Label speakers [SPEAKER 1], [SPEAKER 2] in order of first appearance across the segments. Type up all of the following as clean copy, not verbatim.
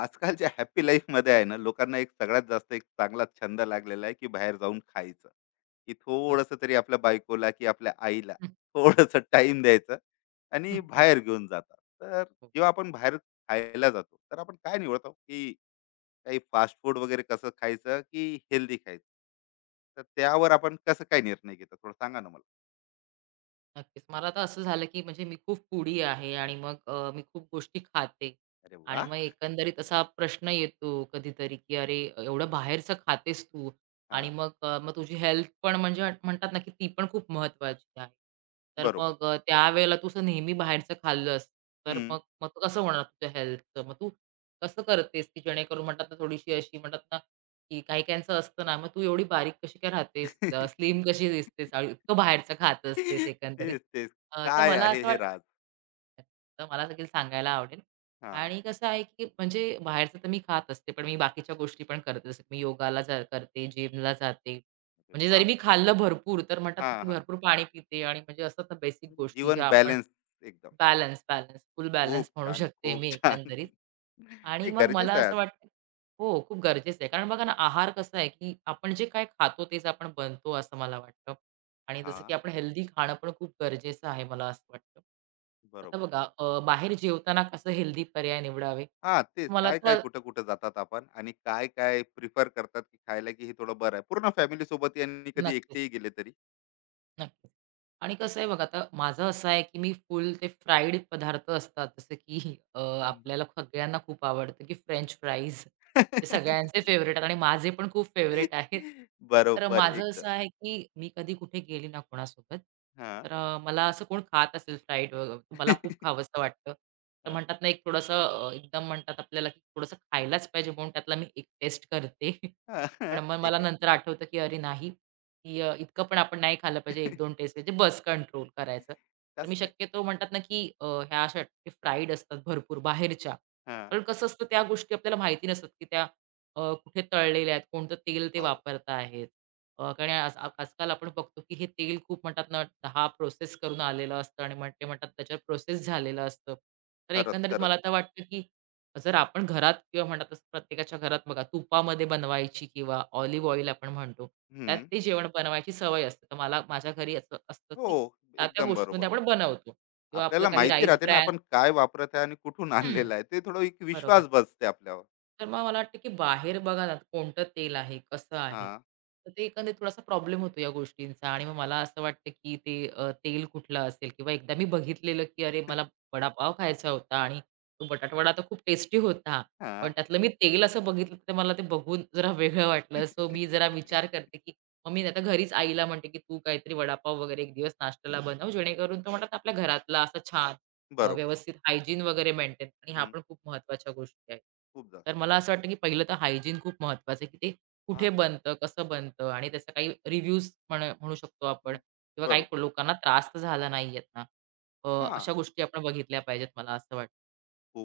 [SPEAKER 1] आजकालच्या हॅपी लाईफमध्ये आहे ना लोकांना एक सगळ्यात जास्त एक चांगला छंद लागलेला आहे की बाहेर जाऊन खायचं की
[SPEAKER 2] बरं.
[SPEAKER 1] थोड़स तरी आपल्या बायकोला की आपल्या आईला
[SPEAKER 2] हं,
[SPEAKER 1] थोड़स टाइम द्यायचं
[SPEAKER 2] हं,
[SPEAKER 1] आणि
[SPEAKER 2] हं.
[SPEAKER 1] बाहेर घेऊन जातात. तर
[SPEAKER 2] हो,
[SPEAKER 1] जेव्हा आपण बाहेर खायला जातो तर आपण काय निवडतो की काही फास्ट फूड वगैरे कसं खायचं की हेल्दी खायचं, तर त्यावर आपण कसं काय निर्णय घेतो थोडं सांगा ना मला.
[SPEAKER 2] नक्कीच. मला तर असं झालं, की म्हणजे मी खूप फूडी आहे आणि मग मी खूप गोष्टी खाते
[SPEAKER 1] अरे
[SPEAKER 2] आणि
[SPEAKER 1] वा.
[SPEAKER 2] मग एकंदरीत असा प्रश्न येतो कधीतरी, की "अरे, एवढं बाहेरचं खातेस तू
[SPEAKER 1] हा.
[SPEAKER 2] आणि मग मग तुझी हेल्थ पण म्हणजे म्हणतात ना, की ती पण खूप महत्त्वाची आहे. तर
[SPEAKER 1] बरोबर.
[SPEAKER 2] मग त्यावेळेला तू असं नेहमी बाहेरचं खाल्लंस, तर मग
[SPEAKER 1] हम्म.
[SPEAKER 2] मग तू कसं होणार तुझ्या हेल्थचं? मग तू कसं करतेस, की जेणेकरून म्हणतात ना, थोडीशी अशी म्हणतात ना की काही-काहींचं असतं ना, "मग तू एवढी बारीक कशी काय राहतेस? स्लिम कशी दिसतेस? आणि इतकं बाहेरचं खात असतेस एकंदरीत."
[SPEAKER 1] तेच तेच.
[SPEAKER 2] तर
[SPEAKER 1] काय
[SPEAKER 2] मला
[SPEAKER 1] आहे
[SPEAKER 2] असं
[SPEAKER 1] हे.
[SPEAKER 2] वाटतं तर मला देखील सांगायला आवडेल
[SPEAKER 1] हां.
[SPEAKER 2] आणि कसं आहे, की म्हणजे बाहेरचं तर मी खात असते, पण मी बाकीच्या गोष्टी पण करते. जसं की मी योगाला जा करते, जिमला जाते.
[SPEAKER 1] अरे
[SPEAKER 2] म्हणजे जरी
[SPEAKER 1] वाह!
[SPEAKER 2] मी खाल्लं भरपूर, तर म्हणतात ना,
[SPEAKER 1] हां,
[SPEAKER 2] की
[SPEAKER 1] हां.
[SPEAKER 2] भरपूर पाणी पिते आणि म्हणजे असतात ना बेसिक
[SPEAKER 1] म्हणजे
[SPEAKER 2] गोष्टी
[SPEAKER 1] जीवन
[SPEAKER 2] ज्या आपण
[SPEAKER 1] बॅलन्स एकदम.
[SPEAKER 2] Balance, balance. फुल बॅलन्स
[SPEAKER 1] खूप
[SPEAKER 2] म्हणू
[SPEAKER 1] छान,
[SPEAKER 2] शकते
[SPEAKER 1] खूप
[SPEAKER 2] मी
[SPEAKER 1] छान.
[SPEAKER 2] एकंदरीत. आणि
[SPEAKER 1] नाही
[SPEAKER 2] मग मला
[SPEAKER 1] गरजेचं आहे.
[SPEAKER 2] असं वाटतं हो, खूप गरजेचं आहे. कारण बघा ना, आहार कसा आहे, की आपण जे काय खातो तेच आपण बनतो असं मला वाटतं. आणि जसं की
[SPEAKER 1] हां,
[SPEAKER 2] आपण हेल्दी खाणं पण खूप गरजेचं आहे मला असं वाटतं. आता
[SPEAKER 1] बरोबर.
[SPEAKER 2] बघा बाहेर जेवताना कसं हेल्दी पर्याय निवडावे?
[SPEAKER 1] हां, तेच
[SPEAKER 2] मला
[SPEAKER 1] काय-काय,
[SPEAKER 2] तर
[SPEAKER 1] कुठं-कुठं जातात आपण आणि काय-काय प्रिफर करतात की खायला, की हे थोडं बरं आहे. पूर्ण फॅमिली सोबत आणि कधी
[SPEAKER 2] नक्कीच.
[SPEAKER 1] एकटेही गेले तरी.
[SPEAKER 2] नक्कीच. आणि कसं आहे बघा आता माझं असं आहे, की मी फुल ते फ्राईड पदार्थ असतात जसं की आपल्याला सगळ्यांना खूप आवडतं, की फ्रेंच फ्राईज ते सगळ्यांचे फेव्हरेट आहेत आणि माझे पण खूप फेव्हरेट आहेत. तर
[SPEAKER 1] बरोबर
[SPEAKER 2] माझं
[SPEAKER 1] एकदम.
[SPEAKER 2] असं आहे, की मी कधी कुठे गेली ना कोणासोबत,
[SPEAKER 1] हां.
[SPEAKER 2] तर मला असं कोण खात असेल फ्राईड वगैरे मला खूप खावंसं वाटतं. तर
[SPEAKER 1] हां. हां.
[SPEAKER 2] म्हणतात ना एक थोडंसं एकदम म्हणतात आपल्याला, की थोडंसं खायलाच पाहिजे म्हणून त्यातला मी एक टेस्ट करते. पण मग मला
[SPEAKER 1] एक.
[SPEAKER 2] नंतर आठवतं, की अरे नाही की इतकं पण आपण नाही खाल्लं पाहिजे, 1-2 टेस्ट म्हणजे बस कंट्रोल करायचं. तर मी
[SPEAKER 1] कसं काय?
[SPEAKER 2] शक्यतो म्हणतात ना, की ह्या अशा फ्राईड असतात भरपूर बाहेरच्या.
[SPEAKER 1] हां.
[SPEAKER 2] कारण कसं असतं त्या गोष्टी आपल्याला माहिती नसतात, की त्या कुठे तळलेल्या आहेत, कोणतं तेल ते
[SPEAKER 1] हो.
[SPEAKER 2] वापरत आहेत. कारण आज आजकाल आपण बघतो, की हे तेल खूप म्हणतात ना, 10 प्रोसेस करून आलेलं असतं आणि मग ते म्हणतात त्याच्यावर प्रोसेस झालेलं असतं. तर
[SPEAKER 1] खरंच,
[SPEAKER 2] एकंदरीत
[SPEAKER 1] खरंच.
[SPEAKER 2] मला तर वाटतं, की जर आपण घरात किंवा म्हणतात तसं प्रत्येकाच्या घरात बघा तुपामध्ये बनवायची किंवा ऑलिव्ह ऑइल आपण म्हणतो, त्यात
[SPEAKER 1] हं.
[SPEAKER 2] ते जेवण बनवायची सवय असते. तर मला माझ्या घरी असं असतं,
[SPEAKER 1] हो,
[SPEAKER 2] की त्या-त्या
[SPEAKER 1] एकदम
[SPEAKER 2] गोष्टींमध्ये
[SPEAKER 1] बरोबर.
[SPEAKER 2] आपण बनवतो किंवा आपलं
[SPEAKER 1] आपल्याला
[SPEAKER 2] काही
[SPEAKER 1] माहिती
[SPEAKER 2] राईस
[SPEAKER 1] राहते ना
[SPEAKER 2] ब्रॅन
[SPEAKER 1] आपण काय वापरत आहे आणि कुठून
[SPEAKER 2] हं,
[SPEAKER 1] आणलेलं आहे, ते थोडं एक
[SPEAKER 2] बरोबर.
[SPEAKER 1] विश्वास बसते आपल्यावर.
[SPEAKER 2] तर मग मला वाटतं की बाहेर बघा ना कोणतं तेल आहे, कसं आहे.
[SPEAKER 1] हा.
[SPEAKER 2] तर ते एकंदरीत थोडासा प्रॉब्लेम होतो या गोष्टींचा आणि मग मला असं वाटतं की ते तेल कुठलं असेल किंवा एकदा मी बघितलेलं की अरे मला वडापाव खायचा होता आणि तो बटाटावडा तर खूप टेस्टी होता. पण
[SPEAKER 1] हा.
[SPEAKER 2] त्यातलं मी तेल असं बघितलं तर मला ते बघून जरा वेगळं वाटलं. सो मी जरा विचार करते की मग मी आता घरीच आईला म्हणते की तू काहीतरी वडापाव वगैरे एक दिवस नाश्त्याला बनव जेणेकरून तो म्हणतात आपल्या घरातला असा छान
[SPEAKER 1] बरोबर.
[SPEAKER 2] व्यवस्थित हायजीन वगैरे मेंटेन आणि ह्या
[SPEAKER 1] हम्म,
[SPEAKER 2] पण खूप महत्त्वाच्या गोष्टी आहेत.
[SPEAKER 1] खूप जास्त.
[SPEAKER 2] तर मला असं वाटतं, की पहिलं तर हायजीन खूप महत्त्वाचं आहे, की ते
[SPEAKER 1] हा.
[SPEAKER 2] कुठे बनतं, कसं बनतं आणि त्याचा काही रिव्ह्यूज म्हणू शकतो आपण
[SPEAKER 1] हम्म,
[SPEAKER 2] किंवा काही
[SPEAKER 1] बरोबर.
[SPEAKER 2] लोकांना त्रास तर झाला नाहीयेत ना. अ,
[SPEAKER 1] हा.
[SPEAKER 2] अशा गोष्टी आपण बघितल्या पाहिजेत मला असं वाटतं.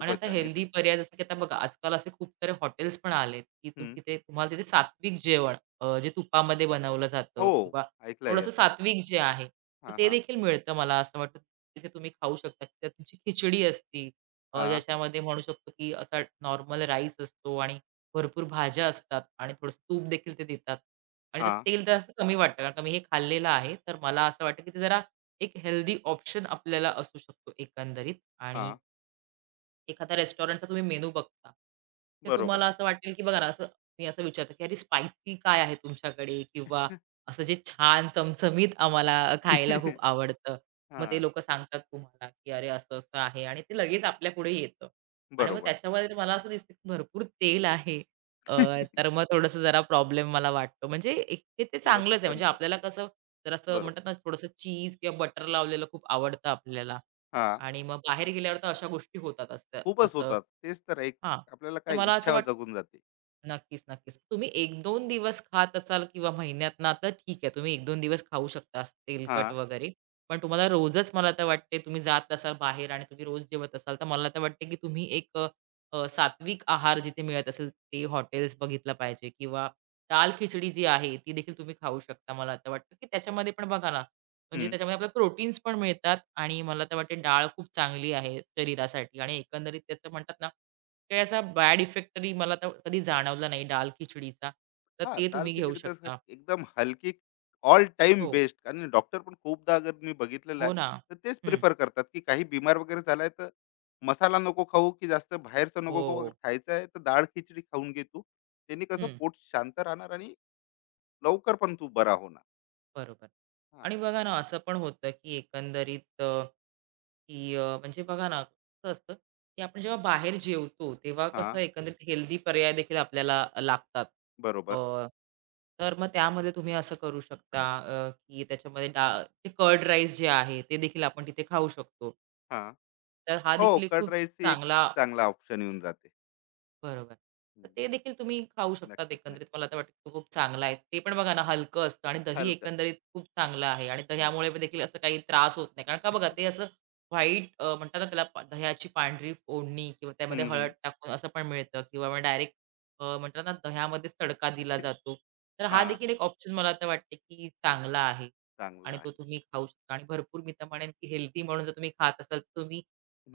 [SPEAKER 2] आणि आता
[SPEAKER 1] छान इथे.
[SPEAKER 2] हेल्दी पर्याय जसं की आता बघा आजकाल असे खूप सारे हॉटेल्स पण आलेत, की तुम्ही
[SPEAKER 1] हम्म,
[SPEAKER 2] तिथे तुम्हाला तिथे सात्विक जेवण जे तुपामध्ये बनवलं जातं
[SPEAKER 1] हो.
[SPEAKER 2] किंवा
[SPEAKER 1] ऐकलंय
[SPEAKER 2] थोडंसं
[SPEAKER 1] असं.
[SPEAKER 2] सात्विक जे आहे, तर
[SPEAKER 1] हा
[SPEAKER 2] ते
[SPEAKER 1] हा.
[SPEAKER 2] देखील मिळतं मला असं वाटतं. तिथे तुम्ही खाऊ शकता. त्यात तुमची खिचडी असती
[SPEAKER 1] हा.
[SPEAKER 2] ज्याच्यामध्ये म्हणू शकतो, की असा नॉर्मल राईस असतो आणि भरपूर भाज्या असतात आणि थोडंसं तूप देखील ते देतात आणि त्यात
[SPEAKER 1] हा.
[SPEAKER 2] तेल तर असं कमी वाटतं कारण का मी हे खाल्लेलं आहे. तर मला असं वाटतं, की ते जरा एक हेल्दी ऑप्शन आपल्याला असू शकतो एकंदरीत
[SPEAKER 1] हा.
[SPEAKER 2] आणि एखाद्या रेस्टॉरंटचा तुम्ही मेनू बघता, ते
[SPEAKER 1] बरोबर.
[SPEAKER 2] तुम्हाला असं वाटेल, की बघा ना, असं मी असं विचारते, की "अरे स्पायसी काय आहे तुमच्याकडे?" किंवा असं जे छान चमचमीत आम्हाला खायला खूप आवडतं.
[SPEAKER 1] हा.
[SPEAKER 2] मग ते लोकं सांगतात तुम्हाला, की "अरे असं-असं आहे" आणि ते लगेच आपल्यापुढे येतं. आणि मग
[SPEAKER 1] बरोबर.
[SPEAKER 2] त्याच्यामध्ये मला असं दिसतं, की भरपूर तेल आहे. अ, तर मग थोडंसं जरा प्रॉब्लेम मला वाटतो. म्हणजे एक हे ते
[SPEAKER 1] थोडस
[SPEAKER 2] चांगलंच आहे. म्हणजे
[SPEAKER 1] कंट्रोल.
[SPEAKER 2] आपल्याला कसं जरासं
[SPEAKER 1] बरोबर.
[SPEAKER 2] म्हणतात ना, थोडंसं चीज किंवा बटर लावलेलं खूप आवडतं आपल्याला.
[SPEAKER 1] हा.
[SPEAKER 2] आणि मग बाहेर गेल्यावर तर अशा गोष्टी होतात असं
[SPEAKER 1] खूपच
[SPEAKER 2] असं.
[SPEAKER 1] होतात तेच तर एक.
[SPEAKER 2] हां,
[SPEAKER 1] आपल्याला
[SPEAKER 2] तर
[SPEAKER 1] काय
[SPEAKER 2] मला असं
[SPEAKER 1] इच्छा
[SPEAKER 2] वाटतं
[SPEAKER 1] जगून जाते.
[SPEAKER 2] नक्कीच, नक्कीच. तुम्ही 1-2 दिवस खात असाल किंवा महिन्यातनं तर ठीक आहे, तुम्ही 1-2 दिवस खाऊ शकता असं
[SPEAKER 1] हा.
[SPEAKER 2] तेलकट वगैरे. पण तुम्हाला रोजच मला तर वाटते तुम्ही जात असाल बाहेर आणि तुम्ही रोज जेवत असाल, तर मला तर वाटते की तुम्ही एक अ, अ, सात्विक आहार जिथे मिळत असेल ते हॉटेल्स बघितलं पाहिजे किंवा दाल-खिचडी जी आहे ती देखील तुम्ही खाऊ शकता. मला तर वाटतं की त्याच्यामध्ये पण बघा ना, म्हणजे त्याच्यामध्ये आपल्याला प्रोटीन्स पण मिळतात आणि मला तर वाटते डाळ खूप चांगली आहे शरीरासाठी आणि एकंदरीत त्याचं म्हणतात ना काही असा बॅड इफेक्ट तरी मला तर कधी जाणवला नाही दाल खिचडीचा. तर
[SPEAKER 1] हां,
[SPEAKER 2] ते तुम्ही घेऊ
[SPEAKER 1] दाल-खिचडी तर
[SPEAKER 2] शकता.
[SPEAKER 1] एकदम हलकी. ऑल टाईम
[SPEAKER 2] हो.
[SPEAKER 1] बेस्ट आणि डॉक्टर पण खूपदा अगर मी बघितलेलं
[SPEAKER 2] हो
[SPEAKER 1] आहे,
[SPEAKER 2] ना.
[SPEAKER 1] तर तेच
[SPEAKER 2] हं.
[SPEAKER 1] प्रिफर करतात, की काही बीमार वगैरे झालाय तर मसाला नको खाऊ, की जास्त बाहेरचं नको खाऊ. अगर
[SPEAKER 2] हो.
[SPEAKER 1] खायचं आहे तर डाळ-खिचडी खाऊन घे तू. त्याने कसं
[SPEAKER 2] हं.
[SPEAKER 1] पोट शांत राहणार आणि लवकर पण तू बरा होणार.
[SPEAKER 2] बरोबर.
[SPEAKER 1] हां,
[SPEAKER 2] आणि बघा ना, असं पण होतं, की एकंदरीत की म्हणजे बघा ना, कसं असतं, की आपण जेव्हा बाहेर जेवतो, तेव्हा कसं
[SPEAKER 1] हां,
[SPEAKER 2] एकंदरीत हेल्दी पर्याय देखील आपल्याला लागतात.
[SPEAKER 1] बरोबर.
[SPEAKER 2] अ, तर मग त्यामध्ये तुम्ही असं करू शकता, की त्याच्यामध्ये डाळ ते कर्ड राईस जे आहे, ते देखील आपण तिथे खाऊ शकतो.
[SPEAKER 1] हां,
[SPEAKER 2] तर हा
[SPEAKER 1] हो.
[SPEAKER 2] देखील एक
[SPEAKER 1] कर्ड
[SPEAKER 2] खूप
[SPEAKER 1] राईस एक
[SPEAKER 2] चांगला
[SPEAKER 1] चांगला ऑप्शन येऊन जाते.
[SPEAKER 2] बरोबर. तर
[SPEAKER 1] हं,
[SPEAKER 2] ते देखील तुम्ही खाऊ शकतात
[SPEAKER 1] नक्कीच,
[SPEAKER 2] एकंदरीत.
[SPEAKER 1] नक्की.
[SPEAKER 2] मला तर वाटतं की तो खूप चांगला आहे. ते पण बघा ना हलकं असतं आणि दही
[SPEAKER 1] हलकं.
[SPEAKER 2] एकंदरीत खूप चांगलं आहे आणि
[SPEAKER 1] नक्की.
[SPEAKER 2] दह्यामुळे पण देखील असं काही त्रास होत नाही. कारण का बघा ते असं व्हाईट म्हणतात ना त्याला दह्याची पांढरी फोडणी किंवा त्यामध्ये
[SPEAKER 1] हं,
[SPEAKER 2] हळद
[SPEAKER 1] हं.
[SPEAKER 2] टाकून असं पण मिळतं किंवा डायरेक्ट म्हणतात ना दह्यामध्येच तडका दिला जातो. तर हा
[SPEAKER 1] हां,
[SPEAKER 2] देखील एक ऑप्शन मला तर वाटते की चांगला आहे
[SPEAKER 1] चांगला
[SPEAKER 2] आणि तो
[SPEAKER 1] आहे.
[SPEAKER 2] तुम्ही खाऊ शकता आणि भरपूर मी तर म्हणेन की हेल्दी म्हणून जर तुम्ही खात असाल तर तुम्ही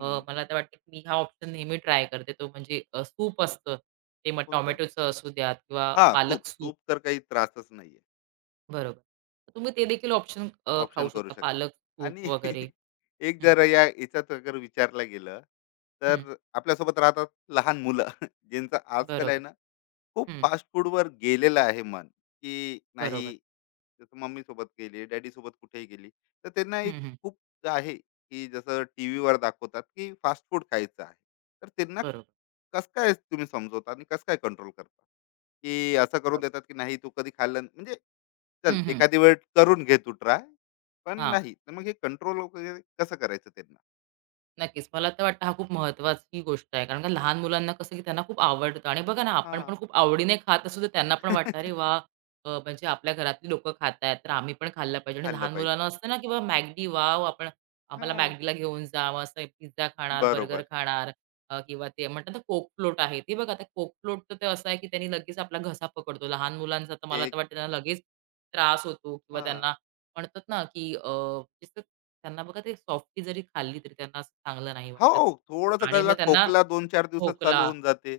[SPEAKER 2] मला तर वाटतं की मी हा ऑप्शन नेहमी ट्राय करते. तो म्हणजे सूप असतं. ते मग
[SPEAKER 1] कोणता?
[SPEAKER 2] टोमॅटोचं असू द्यात किंवा
[SPEAKER 1] हां, सूप.
[SPEAKER 2] पालक सूप.
[SPEAKER 1] सूप तर काही त्रासच नाहीये.
[SPEAKER 2] बरोबर. तर तुम्ही ते देखील ऑप्शन खाऊ
[SPEAKER 1] ऑप्शन करू
[SPEAKER 2] शकता.
[SPEAKER 1] शकता.
[SPEAKER 2] पालक
[SPEAKER 1] आणि
[SPEAKER 2] सूप वगैरे.
[SPEAKER 1] एक
[SPEAKER 2] हं,
[SPEAKER 1] जर या याच्यात अगर विचारलं गेलं,
[SPEAKER 2] हं.
[SPEAKER 1] तर आपल्यासोबत राहतात लहान मुलं, ज्यांचं आजकाल आहे
[SPEAKER 2] बरोबर.
[SPEAKER 1] ना, खूप
[SPEAKER 2] हं,
[SPEAKER 1] फास्ट फूडवर गेलेलं आहे मन, की
[SPEAKER 2] बरोबर.
[SPEAKER 1] नाही, जसं मम्मीसोबत गेली, डॅडीसोबत कुठेही गेली, तर त्यांना एक
[SPEAKER 2] हं, हं.
[SPEAKER 1] खूप आहे, की जसं टीव्हीवर दाखवतात, की फास्ट फूड खायचं आहे. तर त्यांना
[SPEAKER 2] बरोबर,
[SPEAKER 1] कसं काय तुम्ही समजवता आणि कसं काय कंट्रोल करता? की असं करून
[SPEAKER 2] बरोबर.
[SPEAKER 1] देतात, की नाही तू कधी खाल्लं न- म्हणजे चल
[SPEAKER 2] हं, हं.
[SPEAKER 1] एखादी वेळ करून घे तू ट्राय. पण
[SPEAKER 2] हां.
[SPEAKER 1] नाही, तर मग हे कंट्रोल वगैरे कसं करायचं त्यांना?
[SPEAKER 2] नक्कीच. मला तर वाटतं हा खूप महत्त्वाची गोष्ट आहे. कारण का लहान मुलांना कसं, की त्यांना खूप आवडतं आणि बघा ना, आपण
[SPEAKER 1] हां.
[SPEAKER 2] पण खूप आवडीने खात असू, तर त्यांना पण वाटतं, "अरे वाह! म्हणजे आपल्या घरातली लोकं खातायत, तर आम्ही पण खाल्लं पाहिजे." आणि
[SPEAKER 1] खाल्लं
[SPEAKER 2] लहान
[SPEAKER 1] पाहिजे.
[SPEAKER 2] मुलांना असतं ना, की बाबा मॅगडी वॉव! आपण आम्हाला
[SPEAKER 1] हां.
[SPEAKER 2] मॅगडीला घेऊन जा. मग असं पिझ्झा खाणार, बर्गर
[SPEAKER 1] बरोबर.
[SPEAKER 2] खाणार किंवा ते म्हणतात ना, कोक फ्लोट आहे. ते बघा, ते कोक फ्लोट तर ते असं आहे, की त्यांनी लगेच आपला घसा पकडतो. लहान मुलांचा तर मला तर
[SPEAKER 1] एक.
[SPEAKER 2] वाटतं त्यांना लगेच त्रास होतो किंवा
[SPEAKER 1] हां.
[SPEAKER 2] त्यांना म्हणतात ना, की त्यांना बघा ते सॉफ्टी जरी खाल्ली तरी त्यांना असं चांगलं नाही
[SPEAKER 1] हो,
[SPEAKER 2] वाटत.
[SPEAKER 1] थोडंसं
[SPEAKER 2] आणि मग
[SPEAKER 1] गळा
[SPEAKER 2] त्यांना
[SPEAKER 1] खोकला 2-4 दिवसात चालू
[SPEAKER 2] खोकला
[SPEAKER 1] होऊन जाते.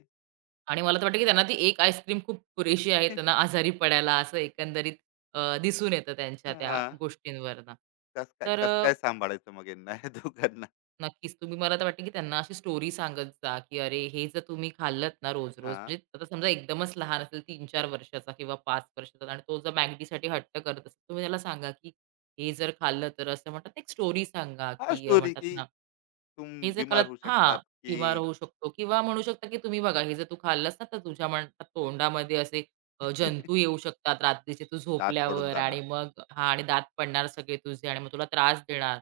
[SPEAKER 2] आणि मला तर वाटतं, की त्यांना ती एक आईस्क्रीम खूप पुरेशी आहे त्यांना आजारी पडायला असं एकंदरीत दिसून येतं त्यांच्या त्या
[SPEAKER 1] हां,
[SPEAKER 2] गोष्टींवरनं.
[SPEAKER 1] कसं काय
[SPEAKER 2] तर
[SPEAKER 1] कसं काय सांभाळायचं मग यांना या दोघांना?
[SPEAKER 2] नक्कीच. तुम्ही मला तर वाटतं, की त्यांना अशी स्टोरी सांगत जा, की अरे हे जर तुम्ही खाल्लत ना रोज-रोज
[SPEAKER 1] हां,
[SPEAKER 2] म्हणजे आता समजा एकदमच लहान असेल 3-4 वर्षाचा किंवा 5 वर्षाचा आणि तो जर मॅगीसाठी हट्ट करत असेल, तुम्ही त्याला सांगा, की हे जर खाल्लं तर असं म्हणतात ना, एक स्टोरी सांगा,
[SPEAKER 1] हा
[SPEAKER 2] की
[SPEAKER 1] स्टोरी
[SPEAKER 2] म्हणतात
[SPEAKER 1] की
[SPEAKER 2] ना,
[SPEAKER 1] तुम
[SPEAKER 2] हे जर
[SPEAKER 1] बिमार
[SPEAKER 2] खाल्लत
[SPEAKER 1] होऊ
[SPEAKER 2] हां,
[SPEAKER 1] शकतात, की
[SPEAKER 2] बिमार होऊ शकतो किंवा म्हणू शकता, की तुम्ही बघा हे जर तू खाल्लस ना, तर तुझ्या म्हणतात तोंडामध्ये असे जंतू येऊ शकतात रात्रीचे तू
[SPEAKER 1] दात पडून
[SPEAKER 2] झोपल्यावर आणि
[SPEAKER 1] जाणार.
[SPEAKER 2] मग हां आणि दात पडणार सगळे तुझे आणि मग तुला त्रास देणार.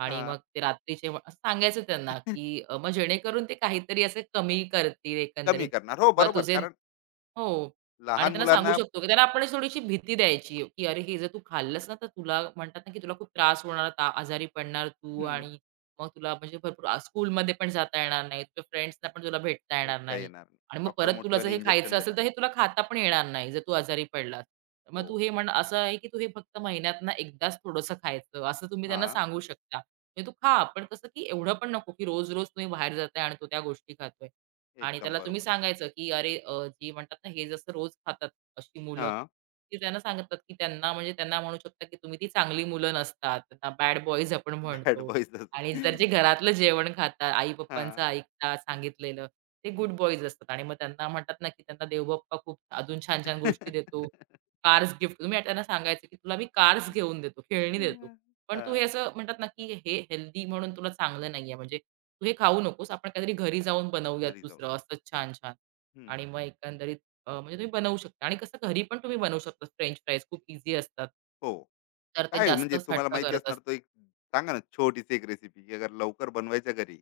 [SPEAKER 2] आणि मग
[SPEAKER 1] हां,
[SPEAKER 2] ते रात्रीचे असं सांगायचं त्यांना, की मग जेणेकरून ते काहीतरी असे कमी करतील
[SPEAKER 1] कमी
[SPEAKER 2] एकंदरीत
[SPEAKER 1] करणार. हो,
[SPEAKER 2] किंवा
[SPEAKER 1] बरोबर.
[SPEAKER 2] तुझे
[SPEAKER 1] कारण
[SPEAKER 2] हो. आणि
[SPEAKER 1] लहान
[SPEAKER 2] त्यांना सांगू
[SPEAKER 1] मुलांना
[SPEAKER 2] शकतो, की त्याला आपण अशी थोडीशी भीती द्यायची, की "अरे, हे जर तू खाल्लंस ना, तर तुला म्हणतात ना, की तुला खूप त्रास होणार, आजारी पडणार तू आणि मग तुला म्हणजे भरपूर स्कूलमध्ये पण जाता येणार नाही. तुझ्या फ्रेंड्सना पण तुला भेटता येणार
[SPEAKER 1] भेटता
[SPEAKER 2] नाही.
[SPEAKER 1] येणार नाही.
[SPEAKER 2] आणि मग
[SPEAKER 1] डॉक्टर
[SPEAKER 2] परत तुला जर
[SPEAKER 1] मोठीवाली
[SPEAKER 2] हे
[SPEAKER 1] इंजेक्शन
[SPEAKER 2] खायचं असेल,
[SPEAKER 1] देणार.
[SPEAKER 2] तर हे तुला खाता पण येणार नाही, जर तू आजारी पडलास. तर मग
[SPEAKER 1] हो.
[SPEAKER 2] तू हे म्हण असं आहे, की तू हे फक्त महिन्यातनं एकदाच थोडंसं खायचं." असं तुम्ही
[SPEAKER 1] हा.
[SPEAKER 2] त्यांना सांगू शकता. म्हणजे तू खा, पण कसं, की एवढं पण नको, की रोज-रोज तुम्ही बाहेर जाताय आणि तो त्या गोष्टी खातोय. आणि
[SPEAKER 1] एकदम
[SPEAKER 2] त्याला तुम्ही
[SPEAKER 1] बरोबर.
[SPEAKER 2] सांगायचं, की अरे जी म्हणतात ना, हे जसं रोज खातात अशी मुलं,
[SPEAKER 1] हा.
[SPEAKER 2] की त्यांना सांगतात, की त्यांना म्हणजे त्यांना म्हणू शकता, की तुम्ही ती चांगली मुलं नसतात. त्यांना बॅड बॉयज आपण
[SPEAKER 1] बॅड
[SPEAKER 2] म्हणतो.
[SPEAKER 1] बॉईज
[SPEAKER 2] आणि जर जे
[SPEAKER 1] जसं.
[SPEAKER 2] घरातलं जेवण खातात,
[SPEAKER 1] हा हा,
[SPEAKER 2] आई-पप्पांचं ऐकतात सांगितलेलं, ते गुड बॉयज असतात आणि मग त्यांना म्हणतात ना, की त्यांना देवबाप्पा खूप अजून छान-छान गोष्टी देतो. कार्स गिफ्ट तुम्ही त्यांना सांगायचं, की तुला मी कार्स घेऊन देतो, खेळणी देतो. पण
[SPEAKER 1] हा.
[SPEAKER 2] तू हे असं म्हणतात ना, की हे हेल्दी म्हणून तुला चांगलं नाहीये म्हणजे तू हे खाऊ नकोस, आपण काहीतरी घरी जाऊन बनवूयात
[SPEAKER 1] घरी जाऊन
[SPEAKER 2] दुसरं
[SPEAKER 1] खा.
[SPEAKER 2] असंच छान-छान.
[SPEAKER 1] हम्म,
[SPEAKER 2] आणि मग एकंदरीत म्हणजे तुम्ही बनवू शकता आणि कसं घरी पण तुम्ही बनवू शकता फ्रेंच फ्राईज खूप इझी असतात.
[SPEAKER 1] हो.
[SPEAKER 2] तर ते
[SPEAKER 1] काय
[SPEAKER 2] जास्त
[SPEAKER 1] म्हणजे
[SPEAKER 2] हट्ट
[SPEAKER 1] तुम्हाला माहिती
[SPEAKER 2] करत
[SPEAKER 1] असणार
[SPEAKER 2] असतात.
[SPEAKER 1] तो एक. सांगा ना छोटीशी एक रेसिपी अगर लवकर बनवायच्या घरी,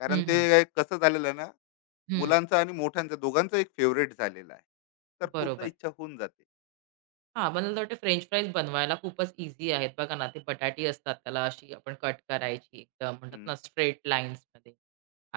[SPEAKER 1] कारण
[SPEAKER 2] हं,
[SPEAKER 1] ते
[SPEAKER 2] हं.
[SPEAKER 1] एक कसं झालेलं आहे ना,
[SPEAKER 2] हं.
[SPEAKER 1] मुलांचं आणि मोठ्यांचं दोघांचं एक फेवरेट झालेलं आहे, तर खूपदा
[SPEAKER 2] बरोबर.
[SPEAKER 1] इच्छा होऊन जाते.
[SPEAKER 2] हां, मला असं वाटतं फ्रेंच फ्राईज बनवायला खूपच ईझी आहेत. बघा ना, ते बटाटी असतात, त्याला अशी आपण कट करायची एकदम म्हणतात
[SPEAKER 1] हम्म,
[SPEAKER 2] ना, स्ट्रेट लाईन्समध्ये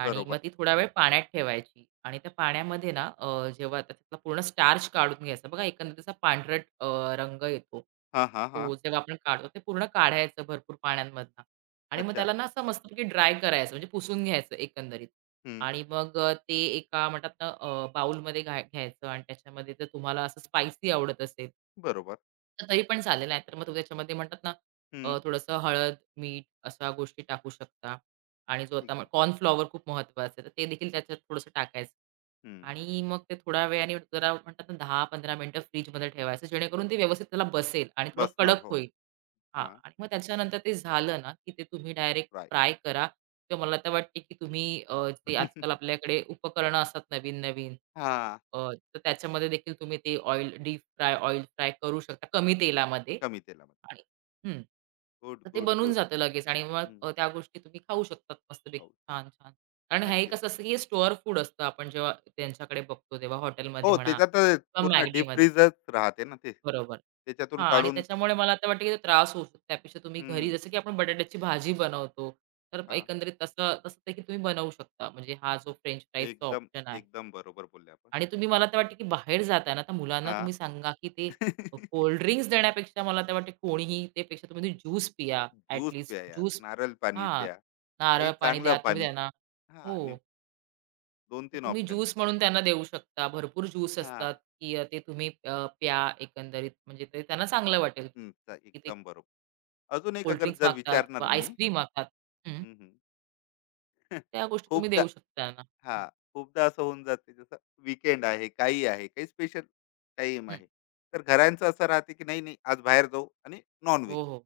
[SPEAKER 2] आणि मग
[SPEAKER 1] बरोबर.
[SPEAKER 2] ती थोडा वेळ पाण्यात ठेवायची आणि त्या पाण्यामध्ये जेव्हा त्याच्यातला पूर्ण स्टार्च काढून घ्यायचा. बघा एकंदरीत असा पांढरट रंग येतो.
[SPEAKER 1] हा हा. हा.
[SPEAKER 2] तो जेव्हा आपण काढतो, ते पूर्ण काढायचं भरपूर पाण्यांमधनं आणि मग
[SPEAKER 1] अच्छा.
[SPEAKER 2] त्याला ना असं मस्तपैकी ड्राय करायचं म्हणजे पुसून घ्यायचं एकंदरीत.
[SPEAKER 1] हम्म,
[SPEAKER 2] आणि मग ते एका म्हणतात ना बाउलमध्ये घाय घ्यायचं आणि त्याच्यामध्ये जर तुम्हाला असं स्पायसी आवडत असेल
[SPEAKER 1] बरोबर.
[SPEAKER 2] तर तरी पण चालेल. नाहीतर मग तुम्ही त्याच्यामध्ये म्हणतात ना
[SPEAKER 1] हम्म,
[SPEAKER 2] थोडंसं हळद, मीठ अशा गोष्टी टाकू शकता. आणि जो आता मग
[SPEAKER 1] एकदम.
[SPEAKER 2] कॉर्नफ्लॉवर खूप महत्त्वाचं आहे. तर ते देखील त्याच्यात थोडंसं टाकायचं.
[SPEAKER 1] हम्म.
[SPEAKER 2] आणि मग ते थोड्या वेळाने जरा म्हणतात ना 10-15 मिनिटं फ्रिजमध्ये ठेवायचं जेणेकरून ते व्यवस्थित त्याला बसेल आणि थोडं
[SPEAKER 1] बसणार
[SPEAKER 2] कडक
[SPEAKER 1] हो.
[SPEAKER 2] होईल. हां.
[SPEAKER 1] हां,
[SPEAKER 2] आणि मग त्याच्यानंतर ते झालं ना, की ते तुम्ही डायरेक्ट
[SPEAKER 1] फ्राय.
[SPEAKER 2] फ्राय करा किंवा मला तर वाटते, की तुम्ही ते आजकाल आपल्याकडे उपकरणं असतात नवीन-नवीन.
[SPEAKER 1] हां,
[SPEAKER 2] अ, तर त्याच्यामध्ये देखील तुम्ही ते oil deep fry, oil fry करू शकता कमी तेलामध्ये
[SPEAKER 1] कमी तेलामध्ये.
[SPEAKER 2] आणि हं.
[SPEAKER 1] गुड,
[SPEAKER 2] तर ते
[SPEAKER 1] गुड,
[SPEAKER 2] बनून
[SPEAKER 1] गुड.
[SPEAKER 2] जातं लगेच आणि मग
[SPEAKER 1] हं,
[SPEAKER 2] त्या गोष्टी तुम्ही खाऊ शकतात मस्तपैकी
[SPEAKER 1] हो,
[SPEAKER 2] छान-छान. कारण हे
[SPEAKER 1] नक्कीच.
[SPEAKER 2] कसं असतं, की हे स्टोअर फूड असतं आपण जेव्हा त्यांच्याकडे बघतो तेव्हा हॉटेलमध्ये
[SPEAKER 1] हो,
[SPEAKER 2] म्हणा
[SPEAKER 1] त्याच्यात
[SPEAKER 2] किंवा
[SPEAKER 1] पूर्ण डीप
[SPEAKER 2] Maggiमध्ये.
[SPEAKER 1] फ्रीजच राहते ना ते.
[SPEAKER 2] बरोबर.
[SPEAKER 1] त्याच्यातून
[SPEAKER 2] हां आणि
[SPEAKER 1] काढून.
[SPEAKER 2] त्याच्यामुळे मला आता वाटतं की तो त्रास होऊ शकतो. त्यापेक्षा तुम्ही घरी
[SPEAKER 1] हं,
[SPEAKER 2] जसं की आपण बटाट्याची भाजी बनवतो, तर
[SPEAKER 1] हां.
[SPEAKER 2] एकंदरीत तसं तसं ते की तुम्ही बनवू शकता. म्हणजे हा जो फ्रेंच फ्राईजचा
[SPEAKER 1] एकदम,
[SPEAKER 2] ऑप्शन आहे
[SPEAKER 1] एकदम बरोबर बोलले आपण.
[SPEAKER 2] आणि तुम्ही मला तर वाटतं की बाहेर जाताना तर मुलांना
[SPEAKER 1] हां.
[SPEAKER 2] तुम्ही सांगा की ते कोल्ड ड्रिंक्स देण्यापेक्षा मला तर वाटतं कोणीही त्यापेक्षा तुम्ही ज्यूस पिया ॲट
[SPEAKER 1] ज्यूस प्या यार,
[SPEAKER 2] ज्यूस
[SPEAKER 1] नारळ पाणी
[SPEAKER 2] हां,
[SPEAKER 1] प्या,
[SPEAKER 2] नारळ
[SPEAKER 1] काही
[SPEAKER 2] पाणी
[SPEAKER 1] चांगलं
[SPEAKER 2] द्या तुम्ही
[SPEAKER 1] पाणी.
[SPEAKER 2] त्यांना.
[SPEAKER 1] हां, आणि
[SPEAKER 2] हो, तर
[SPEAKER 1] 2-3
[SPEAKER 2] तुम्ही
[SPEAKER 1] ऑप्शन.
[SPEAKER 2] ज्यूस म्हणून त्यांना देऊ शकता. भरपूर ज्यूस
[SPEAKER 1] हां,
[SPEAKER 2] असतात की ते तुम्ही प्या एकंदरीत म्हणजे ते त्यांना चांगलं वाटेल
[SPEAKER 1] हं,
[SPEAKER 2] की की ते
[SPEAKER 1] एकदम बरोबर. अजून एक अगर
[SPEAKER 2] कोल्डड्रिंक्स
[SPEAKER 1] जर
[SPEAKER 2] मागतात
[SPEAKER 1] विचारणार
[SPEAKER 2] किंवा
[SPEAKER 1] मी.
[SPEAKER 2] आईस्क्रीम मागतात. हं.
[SPEAKER 1] हं, हं.
[SPEAKER 2] त्या गोष्टी तुम्ही
[SPEAKER 1] खूपदा.
[SPEAKER 2] देऊ शकता त्यांना.
[SPEAKER 1] हा.
[SPEAKER 2] हं,
[SPEAKER 1] खूपदा असं होऊन जाते जसं वीकेंड आहे, काही आहे काही स्पेशल टाइम
[SPEAKER 2] हं.
[SPEAKER 1] आहे, तर घरांचं असं राहते की नाही नाही आज बाहेर जाऊ, आणि नॉनव्हेज,
[SPEAKER 2] हो, हो.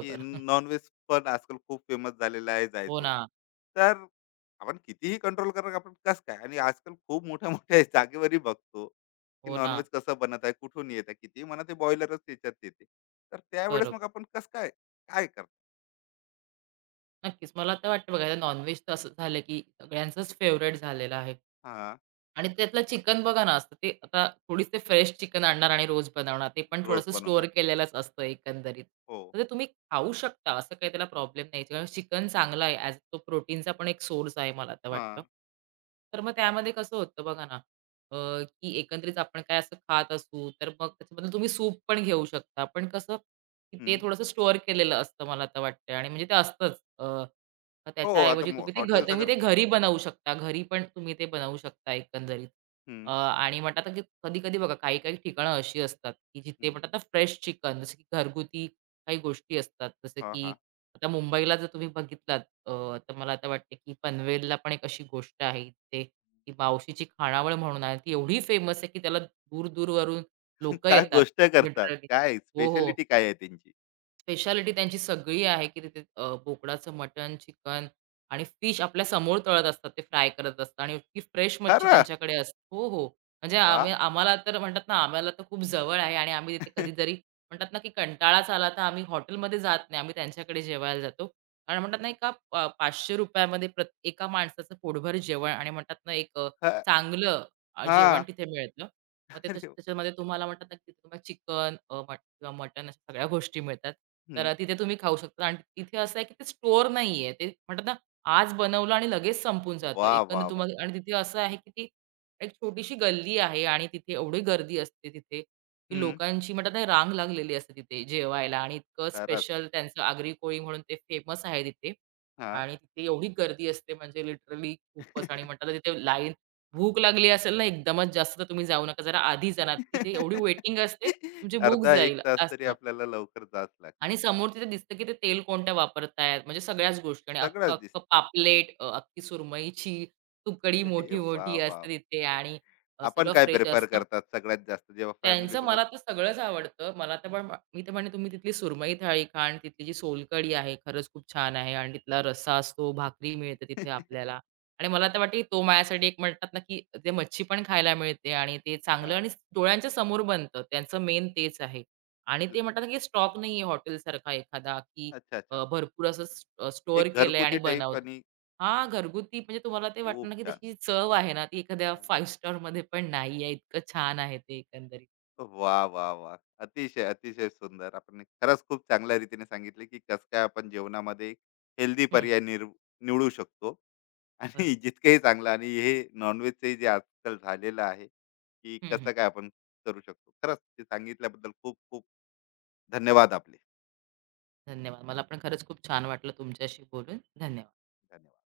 [SPEAKER 1] की नॉनव्हेज पण आजकाल खूप फेमस झालेलं आहे
[SPEAKER 2] हो
[SPEAKER 1] जायचं
[SPEAKER 2] ना,
[SPEAKER 1] वगैरे, तर आपण कितीही कंट्रोल करा आपण कसं काय, आणि आजकाल खूप मोठ्या मोठ्या जागेवरही बघतो की
[SPEAKER 2] हो ना.
[SPEAKER 1] नॉनव्हेज कसं बनत आहे, कुठून येत आहे, कितीही म्हणा ते बॉयलरच त्याच्यात येते. तर त्यावेळेस
[SPEAKER 2] बरोबर.
[SPEAKER 1] मग आपण कसं काय काय करतो?
[SPEAKER 2] नक्कीच. मला तर वाटतं बघा, आता नॉन-व्हेज तर असं झालं की सगळ्यांचंच फेव्हरेट झालेलं आहे.
[SPEAKER 1] हा.
[SPEAKER 2] आणि त्यातलं चिकन बघा ना, असतं ते आता थोडीच फ्रेश चिकन आणणार आणि रोज बनवणार. ते पण
[SPEAKER 1] रोज
[SPEAKER 2] थोडंसं स्टोअर
[SPEAKER 1] बनवणार.
[SPEAKER 2] केलेलंच असतं एकंदरीत.
[SPEAKER 1] हो.
[SPEAKER 2] तर ते तुम्ही खाऊ शकता, असं काही त्याला प्रॉब्लेम नाही. कारण चिकन चांगला आहे ॲज तो प्रोटीनचा पण एक सोर्स आहे मला तर
[SPEAKER 1] हा.
[SPEAKER 2] वाटतं. तर मग त्यामध्ये कसं होतं बघा ना, की एकंदरीत आपण काय असं खात असू, तर मग त्याच्याबद्दल तुम्ही सूप पण घेऊ शकता. पण कसं की ते
[SPEAKER 1] हम्म.
[SPEAKER 2] थोडंसं स्टोअर केलेलं असतं मला तर वाटतंय आणि म्हणजे ते असतंच. अ, मग
[SPEAKER 1] हो आता.
[SPEAKER 2] त्याच्याऐवजी तुम्ही ते
[SPEAKER 1] हॉटेल्स अगर.
[SPEAKER 2] घरी बनवू शकता. घरी पण तुम्ही ते बनवू शकता एकंदरीत.
[SPEAKER 1] हम्म.
[SPEAKER 2] आणि म्हणतात ना, की कधी-कधी बघा काही-काही ठिकाणं अशी असतात, की जिथे
[SPEAKER 1] हं.
[SPEAKER 2] म्हणतात ना फ्रेश चिकन जसं की घरगुती काही गोष्टी असतात. जसं
[SPEAKER 1] हां,
[SPEAKER 2] की
[SPEAKER 1] हां.
[SPEAKER 2] आता मुंबईला जर तुम्ही बघितलात अ, तर मला आता वाटते, की पनवेलला पण एक अशी गोष्ट आहे इथे, की मावशीची खाणावळ म्हणून आहे. ती एवढी फेमस आहे, की त्याला दूर-दूरवरून लोकं
[SPEAKER 1] काय
[SPEAKER 2] येतात
[SPEAKER 1] गोष्ट करतात?
[SPEAKER 2] लिटरली.
[SPEAKER 1] काय
[SPEAKER 2] हो, हो.
[SPEAKER 1] स्पेशालिटी काय आहे त्यांची?
[SPEAKER 2] स्पेशालिटी त्यांची सगळी आहे, की तिथे बोकडाचं मटण, चिकन आणि फिश आपल्या समोर तळत असतात. ते फ्राय करत असतात आणि इतकी फ्रेश मच्छी
[SPEAKER 1] खरं?
[SPEAKER 2] त्यांच्याकडे असते. हो, हो. म्हणजे आम्ही
[SPEAKER 1] वाह!
[SPEAKER 2] आम्हाला तर म्हणतात ना, आम्हाला तर खूप जवळ आहे आणि आम्ही तिथे कधीतरी म्हणतात ना, की कंटाळाच आला तर आम्ही हॉटेलमध्ये जात नाही. आम्ही त्यांच्याकडे जेवायला जातो. कारण म्हणतात ना, एका ₹500 मध्ये प्रत एका माणसाचं पोटभर जेवण आणि म्हणतात ना, एक
[SPEAKER 1] ह.
[SPEAKER 2] चांगलं जेवण
[SPEAKER 1] हां.
[SPEAKER 2] तिथे मिळतं. मग ते
[SPEAKER 1] अरे.
[SPEAKER 2] त्याच्यामध्ये तुम्हाला म्हणतात ना, की तुम्हाला चिकन किंवा मटण अशा सगळ्या गोष्टी मिळतात. तर
[SPEAKER 1] हं.
[SPEAKER 2] तिथे तुम्ही खाऊ शकता आणि तिथे असं आहे की ते स्टोअर नाहीये. ते म्हणतात ना, आज बनवलं आणि लगेच संपून जातं.
[SPEAKER 1] वा, वा,
[SPEAKER 2] एकंदरीत
[SPEAKER 1] वा.
[SPEAKER 2] तुम्हाला आणि तिथे असं आहे की ती एक छोटीशी गल्ली आहे आणि तिथे एवढी गर्दी असते तिथे, की
[SPEAKER 1] हं.
[SPEAKER 2] लोकांची म्हणतात ना रांग लागलेली असते तिथे जेवायला आणि इतकं
[SPEAKER 1] खरंच.
[SPEAKER 2] स्पेशल त्यांचं आगरी कोळी म्हणून ते फेमस आहे तिथे.
[SPEAKER 1] हां.
[SPEAKER 2] आणि तिथे एवढी गर्दी असते म्हणजे लिटरली खूपच आणि म्हणतात ना तिथे लाईन भूक लागली असेल ना एकदमच जास्त तर तुम्ही जाऊ नका. जरा आधी जाणार. तिथे एवढी वेटिंग असते तुमची भूक
[SPEAKER 1] अर्धा 1
[SPEAKER 2] जाईल
[SPEAKER 1] तास तरी
[SPEAKER 2] असं.
[SPEAKER 1] आपल्याला लवकर जावंच
[SPEAKER 2] आणि
[SPEAKER 1] लागते.
[SPEAKER 2] समोर तिथे दिसतं, की ते तेल कोणत्या वापरतायत. म्हणजे सगळ्याच गोष्टी आणि
[SPEAKER 1] सगळंच
[SPEAKER 2] अख्खं-अख्खं
[SPEAKER 1] दिसतं.
[SPEAKER 2] पापलेट, अख्खी सुरमईची तुकडी
[SPEAKER 1] अरे वा,
[SPEAKER 2] मोठी-मोठी
[SPEAKER 1] वा, वा.
[SPEAKER 2] असते तिथे आणि
[SPEAKER 1] आपण
[SPEAKER 2] सगळं
[SPEAKER 1] काय
[SPEAKER 2] फ्रेश
[SPEAKER 1] प्रिफर
[SPEAKER 2] असतं.
[SPEAKER 1] करतात सगळ्यात जास्त जेव्हा
[SPEAKER 2] त्यांचं
[SPEAKER 1] फॅमिलीसोबत?
[SPEAKER 2] मला तर सगळंच आवडतं. मला तर पण मी तर म्हणेन तुम्ही तिथली सुरमई थाळी खा आणि तिथली जी सोलकढी आहे, खरंच खूप छान आहे आणि तिथला रस्सा असतो, भाकरी मिळते तिथे आपल्याला आणि मला तर वाटतं, की तो माझ्यासाठी एक म्हणतात ना, की ते मच्छी पण खायला मिळते आणि ते चांगलं
[SPEAKER 1] हां.
[SPEAKER 2] आणि डोळ्यांच्या समोर बनतं. त्यांचं मेन तेच आहे आणि ते म्हणतात ना, की स्टॉक नाहीये हॉटेलसारखा एखादा, की
[SPEAKER 1] अच्छा, अच्छा.
[SPEAKER 2] भरपूर असं स्टोअर
[SPEAKER 1] एक
[SPEAKER 2] केलंय आणि
[SPEAKER 1] घरगुती टाइप
[SPEAKER 2] बनवतं.
[SPEAKER 1] आणि.
[SPEAKER 2] हां, घरगुती म्हणजे तुम्हाला ते वाटणार,
[SPEAKER 1] खूप
[SPEAKER 2] ना की
[SPEAKER 1] छान.
[SPEAKER 2] त्याची जी चव आहे ना, ती एखाद्या 5 स्टारमध्ये पण नाहीये. इतकं छान आहे ते एकंदरीत.
[SPEAKER 1] वाह! वाह! वाह! अतिशय, अतिशय सुंदर. आपण खरंच खूप चांगल्या रीतीने सांगितले, की कसं काय आपण जेवणामध्ये हेल्दी
[SPEAKER 2] हं,
[SPEAKER 1] पर्याय निवडू शकतो. आणि
[SPEAKER 2] बरोबर.
[SPEAKER 1] जितकंही चांगलं, आणि हे नॉन-व्हेजचंही जे आजकाल झालेलं आहे, की
[SPEAKER 2] हं, हं.
[SPEAKER 1] कसं काय आपण करू शकतो. खरंच ते सांगितल्याबद्दल खूप खूप धन्यवाद आपले.
[SPEAKER 2] धन्यवाद. मला पण खरंच खूप छान वाटलं तुमच्याशी बोलून. धन्यवाद.
[SPEAKER 1] धन्यवाद.